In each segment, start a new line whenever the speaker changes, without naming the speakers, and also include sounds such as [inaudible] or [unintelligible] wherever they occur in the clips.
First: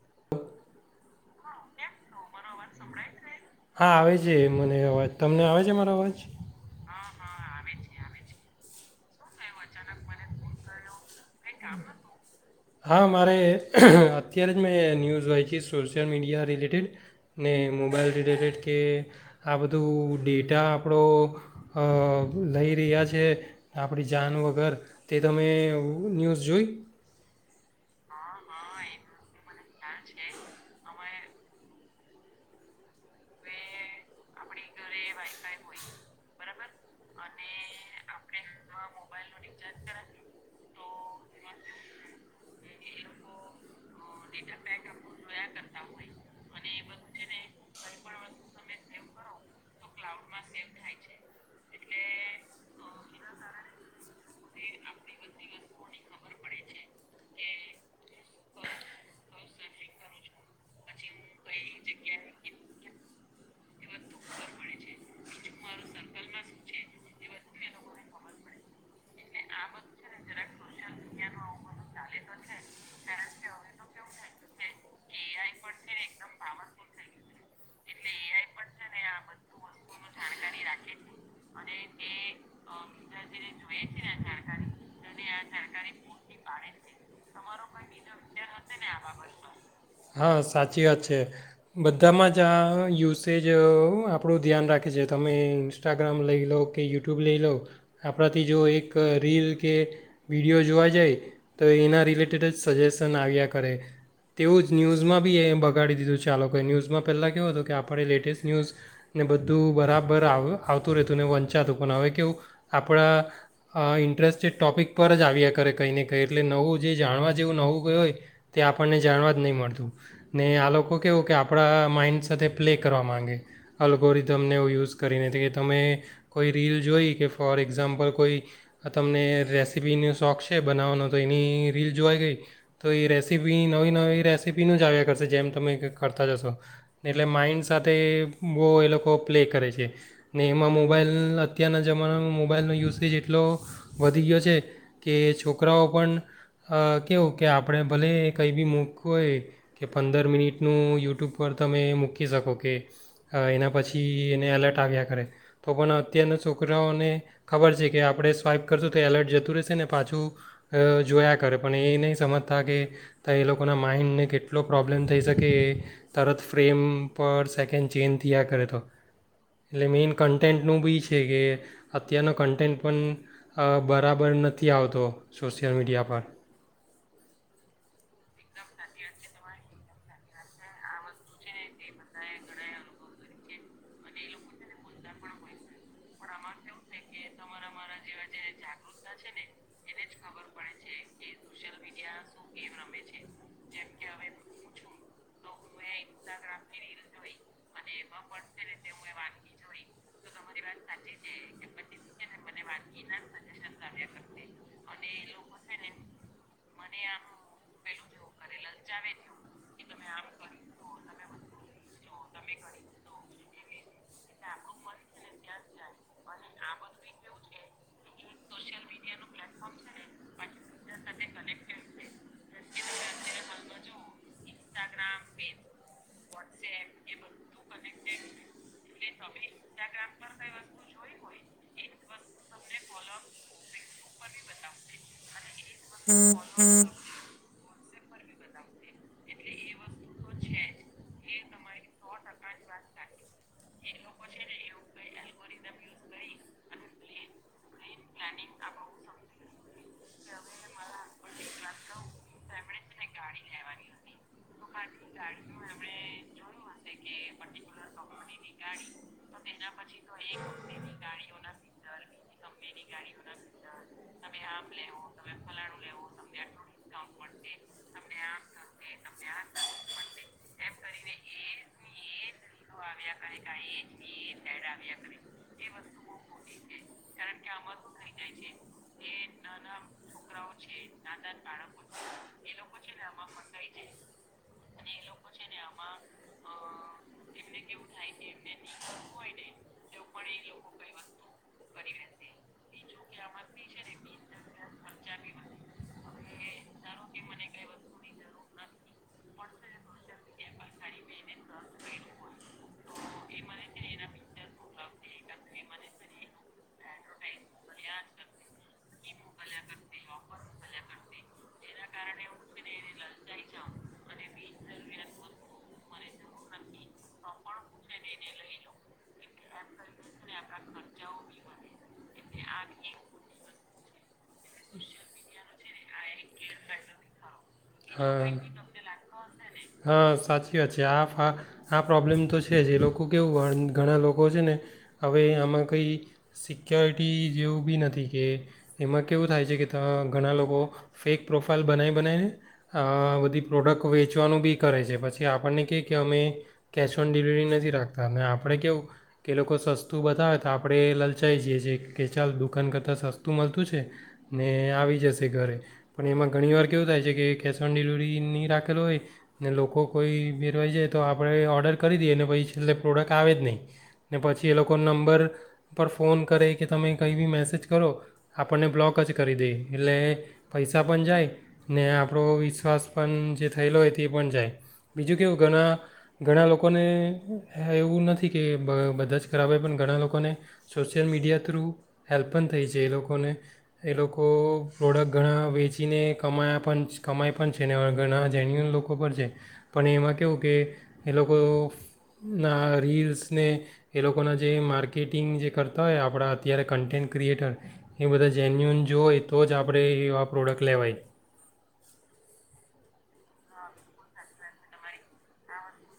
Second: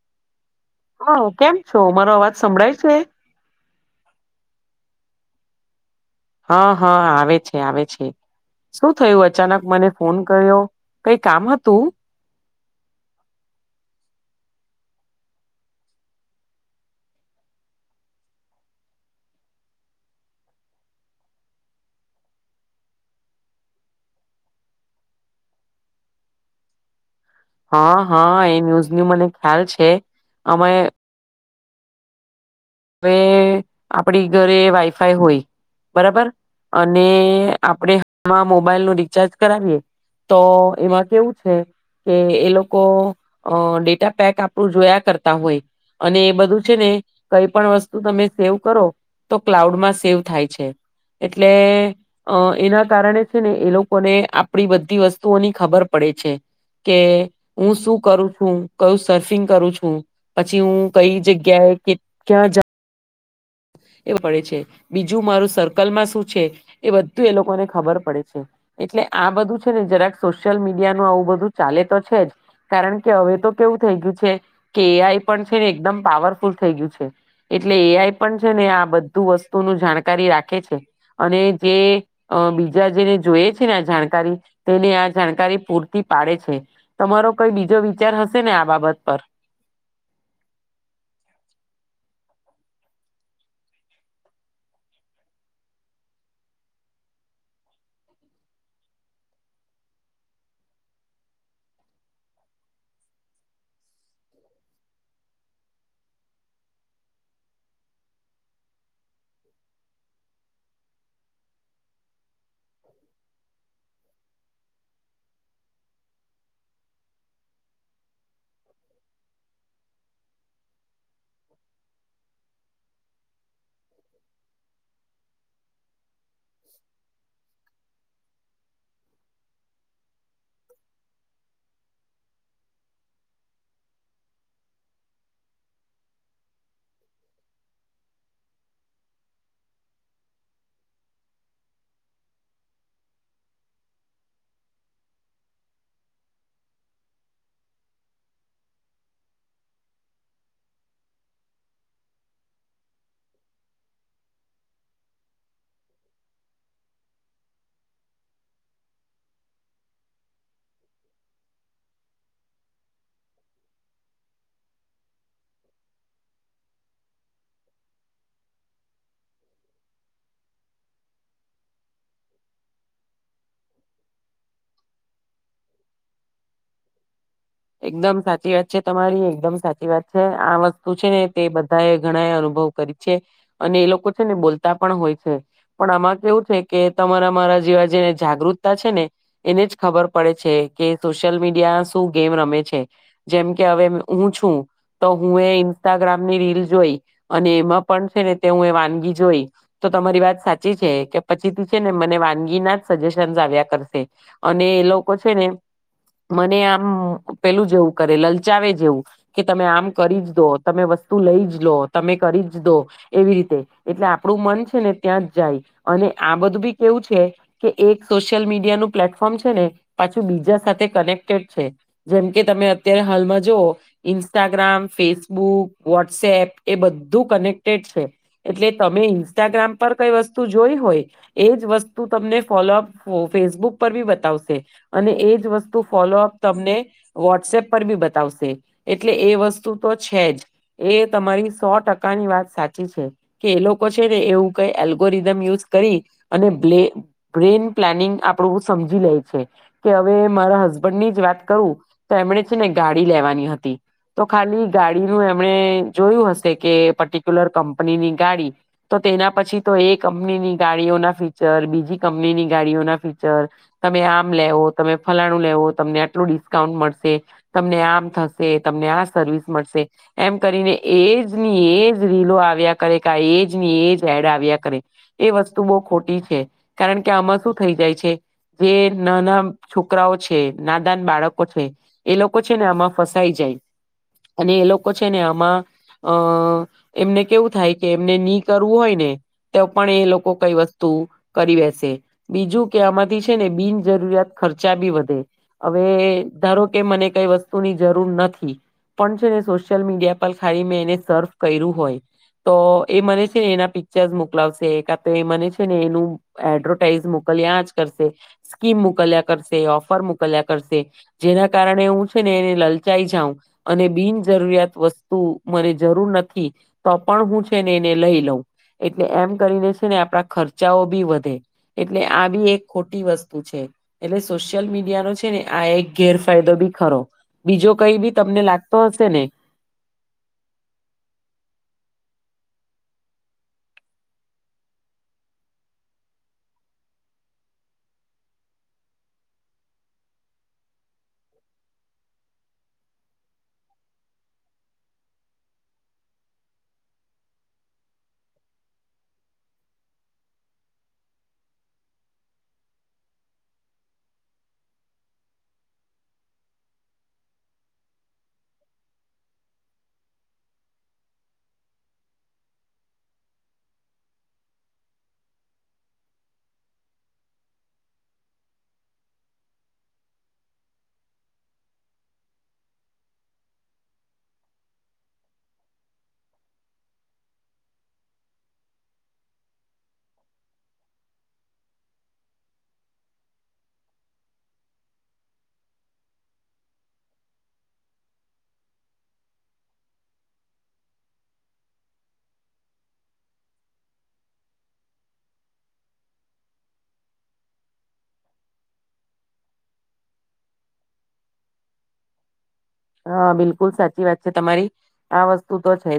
[unintelligible]
હા, કેમ છો? મારો અવાજ સંભળાય છે?
હા, આવે છે મને અવાજ. તમને આવે છે મારો અવાજ?
હા, હા, આવે છે, આવે છે. શું થયું અચાનક મને ફોન કર્યો? કઈ કામ હતું
હા, મારે અત્યારે જ મેં ન્યૂઝ વાયચી સોશિયલ મીડિયા રિલેટેડ ને મોબાઈલ રિલેટેડ કે આ બધું ડેટા આપળો અ લઈ રહ્યા છે. આપળી જાન વગર તે તમે ન્યુઝ જોઈ?
હા, હા, એ ન્યૂઝની મને ખ્યાલ છે. અમે હવે આપડી ઘરે વાઈફાઈ હોય બરાબર અને આપળે હમણા મોબાઈલનું રિચાર્જ કરાવીએ તો એમાં કેવું છે કે, એ લોકો અ ડેટા પેક આપણું જોયા કરતા હોય અને એ બધું છે ને કઈ પણ વસ્તુ તમે સેવ કરો તો ક્લાઉડમાં સેવ થાય છે. એટલે અ એના કારણે છે ને એ લોકોને આપડી બધી વસ્તુઓની ખબર પડે છે કે હું શું કરું છું કયું સર્ફિંગ કરું છું. પછી હું કઈ જગ્યાએ કે ક્યા જા એવું પડે છે. બીજું મારું સર્કલમાં શું છે, એ બધું એ લોકોને ખબર પડે છે. એટલે આ બધું છે ને જરાક સોશિયલ મીડિયાનું આવું બધું ચાલે તો છે જ. કારણ કે, હવે તો કેવું થઈ ગ્યું છે કે, એ આઈ પણ છે ને એકદમ પાવરફુલ થઈ ગ્યું છે. એટલે એ આઈ પણ છે ને આ બધું વસ્તુનું જાણકારી રાખે છે અને જે અ બીજા જેને જોયે છે ને આ જાણકારી તેને આ જાણકારી પૂરતી પાડે છે. તમારો કઈ બીજો વિચાર હશે ને આ બાબત પર?
હા સાચી વાત છે બધામાં જ યુસેજ આપણું ધ્યાન રાખે છે. તમે ઇન્સ્ટાગ્રામ લઈ લો કે યુટ્યુબ લઈ લો આપણાથી જો એક રીલ કે વિડીયો જોવા જાય તો એના રિલેટેડ જ સજેશન આવ્યા કરે. તેવું જ ન્યૂઝમાં બી એ બગાડી દીધું છે આ લોકો એ. ન્યૂઝમાં પેલાં કેવું હતુ કે આપણે લેટેસ્ટ ન્યૂઝ ને બધું બરાબર આવ આવતું રેતું ને વંચાતું પણ. હવે કેવું આપણા અ ઇન્ટરેસ્ટેડ ટોપિક પર જ આવ્યા કરે કંઈ ને કંઈ. એટલે નવું જે જાણવા જેવું નવું કય હોય તે આપણને જાણવા નય મળતું ને આ લોકો કેવું કે આપણા માઈન્ડ સાથે પ્લે કરવા માંગે અલગોરિધમ ને એવુ યુઝ કરીને તે કે તમે કોઈ રીલ જોઈ કે ફોર એક્ઝામ્પલ કોઈ તમને રેસીપીનો શોખ છે બનાવાનો. તો એની રીલ જોવાઈ ગઈ તો એ રેસીપી નવી નવી રેસીપીનું જ આવ્યા કરશે. જેમ તમે ક કરતા જશો એટલે માઇન્ડ સાથે બોવ એ લોકો પ્લે કરે છે ને એમાં મોબાઈલ અત્યારના જમાનામાં મોબાઈલનો યુસેજ એટલો વધી ગ્યો છે કે, છોકરાઓ પણ અ કેવું કે આપણે ભલે કઈ બી મૂક વું હોય કે પંદર મિનિટનું યુટ્યુબ પર તમે મૂકી શકો કે અ એના પછી એને એલર્ટ આવ્યા કરે. તો પણ અત્યારના છોકરાઓને ખબર છે કે આપણે સ્વાઈપ કરશું તો એલર્ટ જતું રહેશે ને પાછું અ જોયા કરે. પણ એ નહીં સમજતા કે તા એ લો કોના માઇન્ડને કેટલો પ્રોબ્લેમ થઈ શકે એ તરત ફ્રેમ પર સેકેન્ડ ચેન્જ થેયા કરે તો. એટલે મેઇન કન્ટેન્ટનું બી છે કે, અત્યારનો કન્ટેન્ટ પન અ બરાબર નથી આવતો સોશિયલ મીડિયા પર.
એકદમ સાચી વાત છે તમારી. એકદમ સાચી વાત છે. આ વસ્તુ છે ને તે બધા એ ઘણા એ અનુભવ કરી છે અને એ લોકો છે ને બોલતા પણ હોય છે. પણ આમાં કેવું છે કે, તમારા મારા જેવા જેને જાગૃતતા છે ને એને જ ખબર પડે છે કે સોશિયલ મીડિયા શું ગેમ રમે છે. જેમ કે હવે હું છું, તો હું એ ઇન્સ્ટાગ્રામની રીલ જોઈ અને એમાં પણ છે ને તે હું એ વાનગી જોઈ તો તમારી વાત સાચી છે કે પછીથી છે ને મને વાનગી ના જ સજેશન્સ આવ્યા કરશે અને એ લોકો છે ને મને આ અમ્મ પેલું જેવું કરે, લલચાવે જેવું કે, તમે આમ કરી જ દો, તમે વસ્તુ લઈ જ લો, તમે કરી જ દો એવી રીતે. એટલે આપડું મન છે ને ત્યાં જ જાય અને આ બધું બી કેવું છે કે, એક સોશિયલ મીડિયા નું પ્લેટફોર્મ છે ને પાછું બીજા સાથે કનેક્ટેડ જેમકે તમે અત્યારે હાલમાં જોવો ઇન્સ્ટાગ્રામ, ફેસબુક, વોટસએપ એ બ ધૂ કનેક્ટેડ છે. એટલે તમે ઇન્સ્ટાગ્રામ પર કઈ વસ્તુ જોઈ હોય એજ વસ્તુ તમને ફોલોઅપ ફો ફેસબુક પર બી બતાવશે અને એજ વસ્તુ ફોલોઅપ મને વોટ્સએપ પ ર બી બતાવસે એટલે એ વસ્તુ તો છે જ. એ તમારી સો ટ કાની વાત સાચી છે કે એ લોકો છે ને એવું કઈ એલ્ગોરિધમ યુઝ કરી અને બ્લે બ્રેન પ્લાનિંગ આપણું સમજી લેય છે કે હવે મારા હસબન્ડની જ વાત કરુ. તો એમણે છે ને ગાડી લેવાની હતી. તો ખાલી ગાડીનું એમણે જોયું હશે કે એ પર્ટિક્યુલર કંપનીની ગાડી. તો તેના પછી તો એ કંપનીની ગાડીઓના ફીચર, બીજી કંપનીની ગાડીઓના ફીચર, તમે આમ લેવો તમે ફલાણું લેવો તમને ડિસ્કાઉન્ટ મળસે, તમને આમ થશે, તમને આ સર્વિસ મળશે. એમ કરીને એજ ની એ રીલો આવ્યા કરે કે એજ ની એજ એડ આવ્યા કરે એ વસ્તુ બહ ખોટી છે કારણ કે આમાં શું થઈ જાય છે જે નાના છોકરાઓ છે ના બાળકો છે એ લોકો છે ને આમાં ફસાઈ જાય અને એ લોકો છે ને આમાં એમને કેવું થાય કે એમને નહી કરવું હોય ને તો પણ એ લોકો કઈ વસ્તુ કરી વેસે બીજું કે આમાંથી છે ને બિનજરૂરિયાત ખર્ચા બી વધે હવે ધારો કે મને કઈ વસ્તુની જરૂર નથી પણ છે ને સોશિયલ મીડિયા પર ખાલી મે એને સર્ હોય તો એ મને છે ને એના પિક્ચર મોકલાશે ક એ મને છે ને એનું એડવર્ટાઈઝ મોકલ્યા જ કર સ્કીમ મોકલ્યા કરશે કર જેના કારણે હું છે ને એને લલચાઈ જાઉં અને બિનજરૂરિયાત વસ્તુ મને ર નથી તો પણ હું છે ને એને લઈ લઉ એટલે એમ કરીને ને આપણા ખર્ચાઓ બી વધે એટલે આ બી એક ખોટી વસ્તુ છે એટલે સ મીડિયાો ને આ એક ગેરફાયદો બી ખરો બીજો કઈ
અ,
બી તમને લાગતો હશે ને
હા સાચી વાત છે આ ફા આ પ્રોબ્લેમ તો છે જે લોકો કેવું ઘણા લોકો છે ને હવે આમાં કંઈ સિક્યોરિટી જેવું બી નથી કે એમાં કેવું થાય છે કે ઘણા લોકો ફેક પ્રોફાઇલ બનાવી બનાવીને બધી પ્રોડક્ટ વેચવાનું બી કરે છે પછી આપણને કહે કે અમે કેશ ઓન ડિલિવરી નથી રાખતા અને આપણે કવું કે લોકો સસ્તું બતાવે તો આપણે લલચાઈ જઈએ છીએ કે ચાલ દુકાન કરતાં સસ્તું મળતું છે ને આવી જશે ઘરે પણ એમાં ઘણી વાર કેવું થાય છે કે કેશ ઓન ડિલિવરી નહીં રાખેલો હોય ને લોકો કોઈ બેેરવાઈ જાય તો આપણે ઓર્ડર કરી દઈએ ને પછી છેલ્લે પ્રોડક્ટ આવે જ નહીં ને પછી એ લોકો નંબર પર ફોન કરે કે તમે કંઈ બી મેસેજ કરો આપણને બ્લોક લોકોક જ કરી દે એટલે પૈસા પણ જાય ને આપણો વિશ્વાસ પણ જે થયેલો હોય તે પણ જાય બીજું કેવું ઘણા ઘણા લોકોને એવું નથી કે બધા જ ખરાબ હોય પણ ઘણા લોકોને સોશિયલ મીડિયા થ્રુ હેલ્પ પણ થઈ છે એ લોકોને એ લોકો પ્રોડક્ટ ઘણા વેચીને કમાયા પણ કમાઈ પણ છે ને ઘણા જેન્યુઅન લોકો પણ છે પણ એમાં કેવું કે એ લોકોના રીલ્સને એ લોકોના જે માર્કેટિંગ જે કરતા હોય આપણા અત્યારે કન્ટેન્ટ ક્રિએટર એ બધા જેન્યુન જોએ તો જ આપણે એ આ પ્રોડક્ટ લેવાય
હા બિલકુલ સાચી વાત છે તમારી આ વસ્તુ તો છે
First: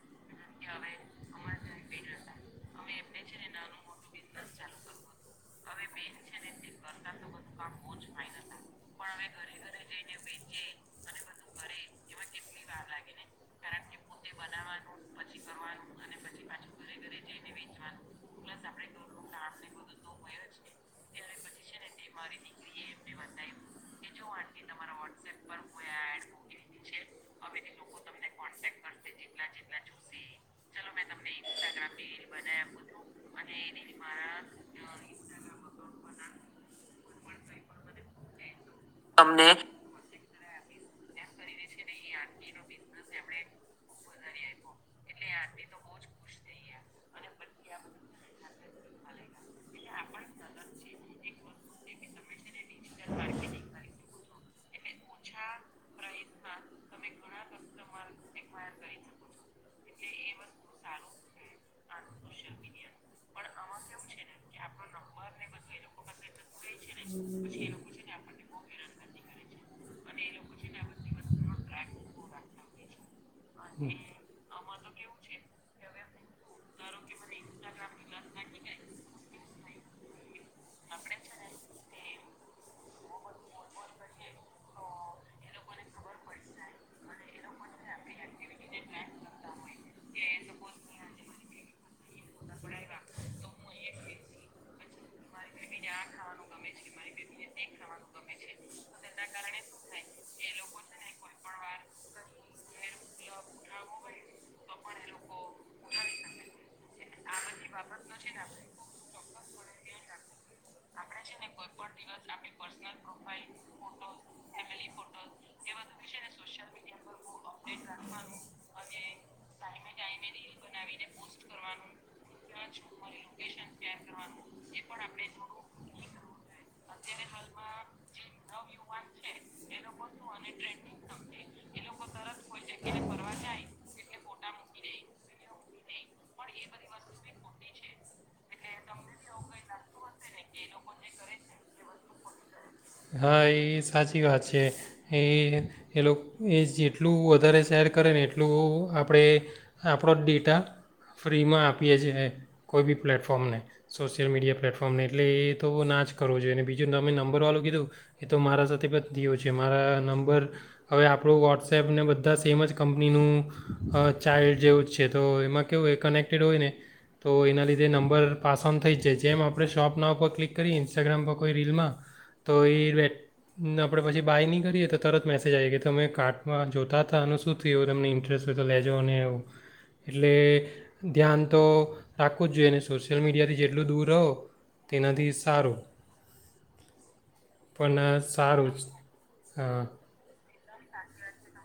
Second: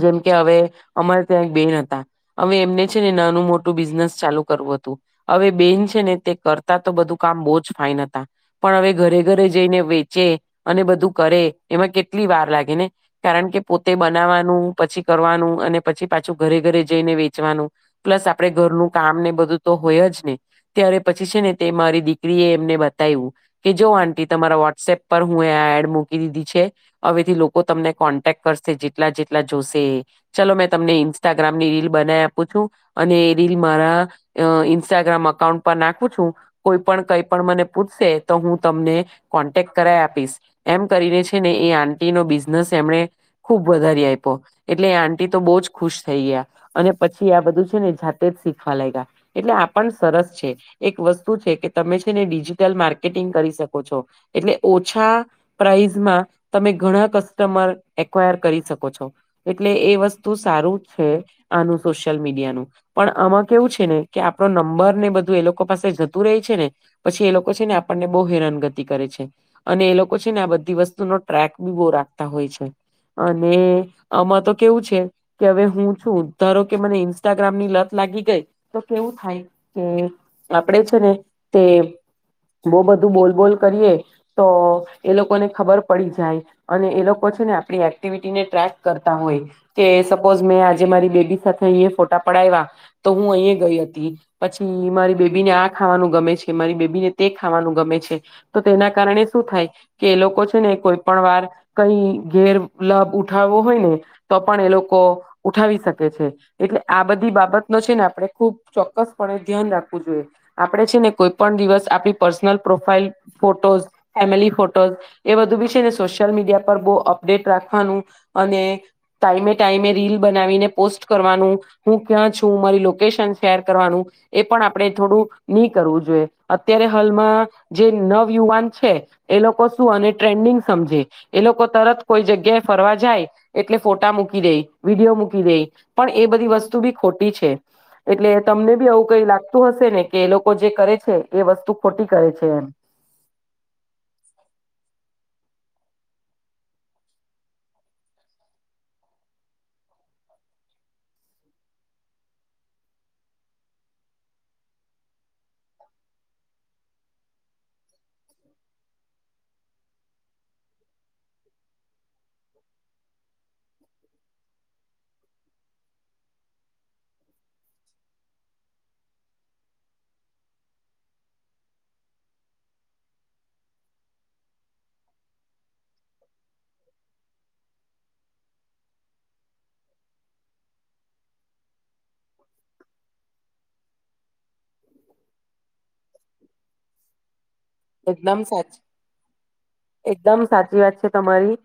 જ જેમ કે હવે અમારે ત્યાં એક બેન હતા હવે એમને છે ને નાનું મોટું બિઝનેસ ચાલુ કરવું હતું હવે બેન છે ને તે કરતા તો બધું કામ બહુ જ ફાાઈન હતા પણ હવે ઘરે ઘરે જઈને વેચે અને બધું કરે એમાં કેટલી વાર લાગે ને કારણ કે પોતે બનાવવાનું પછી કરવાનું અને પછી પાછું ઘરે ઘરે જઈને વેચવાનું પ્લસ આપડ ઘરનું કામ ને બધું તો હોય જ ને ત્યારે પછી છે ને તે મારી દીકરી એ એમને બતાવ્યું કે જો આંટી તમારા વોટ્સએપ પર હ આ એડ મકી દીધી છે હવેથી લોકો તમને કોન્ટેક કરશે જેટલા જેટલા જોશે ચલો મેં તમને ઇન્સ્ટાગ્રામની રીલ બનાવી આપું છું અને એ રીલ મારા ઇન્સ્ટાગ્રામ અકાઉન્ટ પર નાખું છું કોઈ પણ કઈ પણ મને પૂછશે તો હું તમને કોન્ટેક્ટ કર એમ કરીને છે ને એ આટી નો બિઝનેસ એમને ખુબ વધારી આપ્યો એટલે આંટી તો બહ જ ખુશ થઈ ગયા અને પછી આ બધું છે ને જાતે જ શીખવા લાગ્યા એટલે આણ સરસ છે એક વસ્તુ છે કે તમે છે ને ડિજિટલ માર્કેટિંગ કરી શકો છો એટલે ઓછ છા પ્રસમાં તમે ઘણા કસ્ટમર એકયર કરી શકો છો એટલે એ વસ્તુ સારું છે આનું સોશયલ મીડિયાનું પણ આમાં કેવું છે ને કે આપ નંબર ને બધું એ લોકો પાસે જતું રહી છે ને પછી એ લોકો છે ને આપણને બહુ હેરાનગતિ કરે છે અને એ લોકો છે ને આ બધી વસ્તુનો ટ્રેક બી બહુ રાખતા હોય છે અને આમાં તો કેવું છે કે હવે હું છું ધારો કે મને ઇન્સ્ટાગ્રામ ની લત લાગી ગઈ તો કેવું થાય હમ આપડે છે ને તે બહ બધું બોલ બોલ કરીએ તો એ લોકોને ખબર પડી જાય અને એ લોકો છે ને આપણી એક્ટિવિટીને ટ્રેક કરતા હોય કે સપોઝ મેં આજે મારી બેબી સાથે અહીયા ફોટા પડાવ્યા તો હું અહીંયા ગઈ હતી પછી મારી બેબીને આ ખાવાનું ગમે છે મારી બેબીને તે ખાવાનું ગમે છે તો તેના થાય કે એ લોકો છે ને કોઈ પણ વાર કઈ ઘેર લભ ઉઠાવવો હોય ને તો પણ એ લોકો ઉઠાવી શકે છે એટલે આ ભારત ન છેને આપણે ખબ ચોક્કસણે ધ્યાન રાખવું જોઈએ આપણે છે ને કોઈ પણ દિવસ આપણી પર્સનલ પ્રોફાઈલ ફોટોઝ ફોટો એ બધ બી છે ને સોશિયલ મીડિયા પર બ અપડેટ રાખવાનું અને ટાઈમે ટાઈમે રીલ બનાવીને પોસ્ટ કરવાનું હું ક્યા છું મારીકેશન શેર કરવાનું એ પણ આપણે થોડું નહી કરવું જોઈએ અત્યારે હાલમાં જે નવયુવાન એ લોકો શું અને ટ્રેન્ડિંગ સમજે એ લોકો તરત કોઈ જગ્યાએ ફરવા જાય એટલે ફોટા મૂકી દે વિડીયો મૂકી દે પણ એ બધી વસ્તુ ખોટી છે એટલે તમને બી આવવું કઈ લાગતું હશે ને કે એ લોકો જે કરે છે એ વસ્તુ ખોટી કરે છે એમ
હા એ સાચી વાત છે એ એ લોકો એ જેટલું વધારે શેર કરેને એટલું આપણે આપણો ડેટા ફ ફ્રીમાં આપીએ છ છેએ કોઈ બી પ્લેટફોર્મને સોશિયલ મીડિયા પ્લેટફોર્મને એટલે એ તો ના જ કરવો જોઈએ અને બીજું તમે નંબરવાળું કીધું એ તો મારા સાથે પણ થયો છે મારા નંબર હવે આપણું વોટ્સએપને બધા સેમ જ કંપનીનું ચાઇલ્ડ જેવું જ છે તો એમાં કેવું એ કનેક્ટ ડ હોય ને તો એના લીધે નંબર પાસ ઓન થઈ જ જાય, જેમ આપણે શોપ નાવ પર ક્લિક કરીએ ઇન્સ્ટાગ્રામ પર કોઈ રીલમાં તો એ આપણે પછી બાય નહીં કરીએ તો તરત મેસેજ આવી કે, તમે કાર્ટમાં જોતા હતા અનેનું શું થયું તમને ઇન્ટરેસ્ટ હોય તો લેજો અને એવું એટલે ધ્યાન તો રાખવું જ જોઈએ અને સોશિયલ મીડિયાથી જેટલું દૂર રહો તેનાથી સારું પણ અ,
એકદમ
સારું જ
સાચી
હા
એકદમ સાચ વાત છે તમારી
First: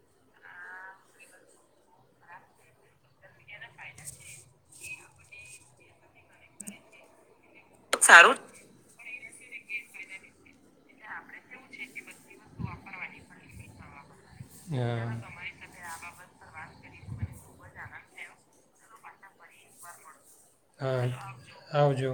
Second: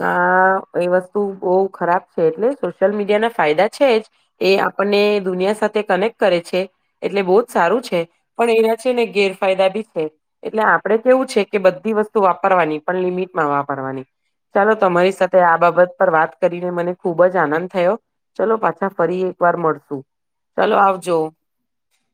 આ એ વસ્તુ બહુ ખરાબ છે એટલે સોશિયલ મીડિયા ના ફાયદા છે જ એ આપણને દુનિયા સાથે કનેક્ટ કરે છે એટલે બહુ જ સારું છે પણ એના છે ને ગેરફાયદા બી છે. એટલે આપડે કેવું છે કે બધી વસ્તુ વાપરવાની પણ લિમિટમાં વાપર પરવાની ચાલો તમારી
હા
સાથે આ બાબત પર વાત કરીને મને ખુબ જ આનંદ થયો ચલો પાછા ફરી એક વાર મળશું. ચલો
હા
આવજો
આવજો.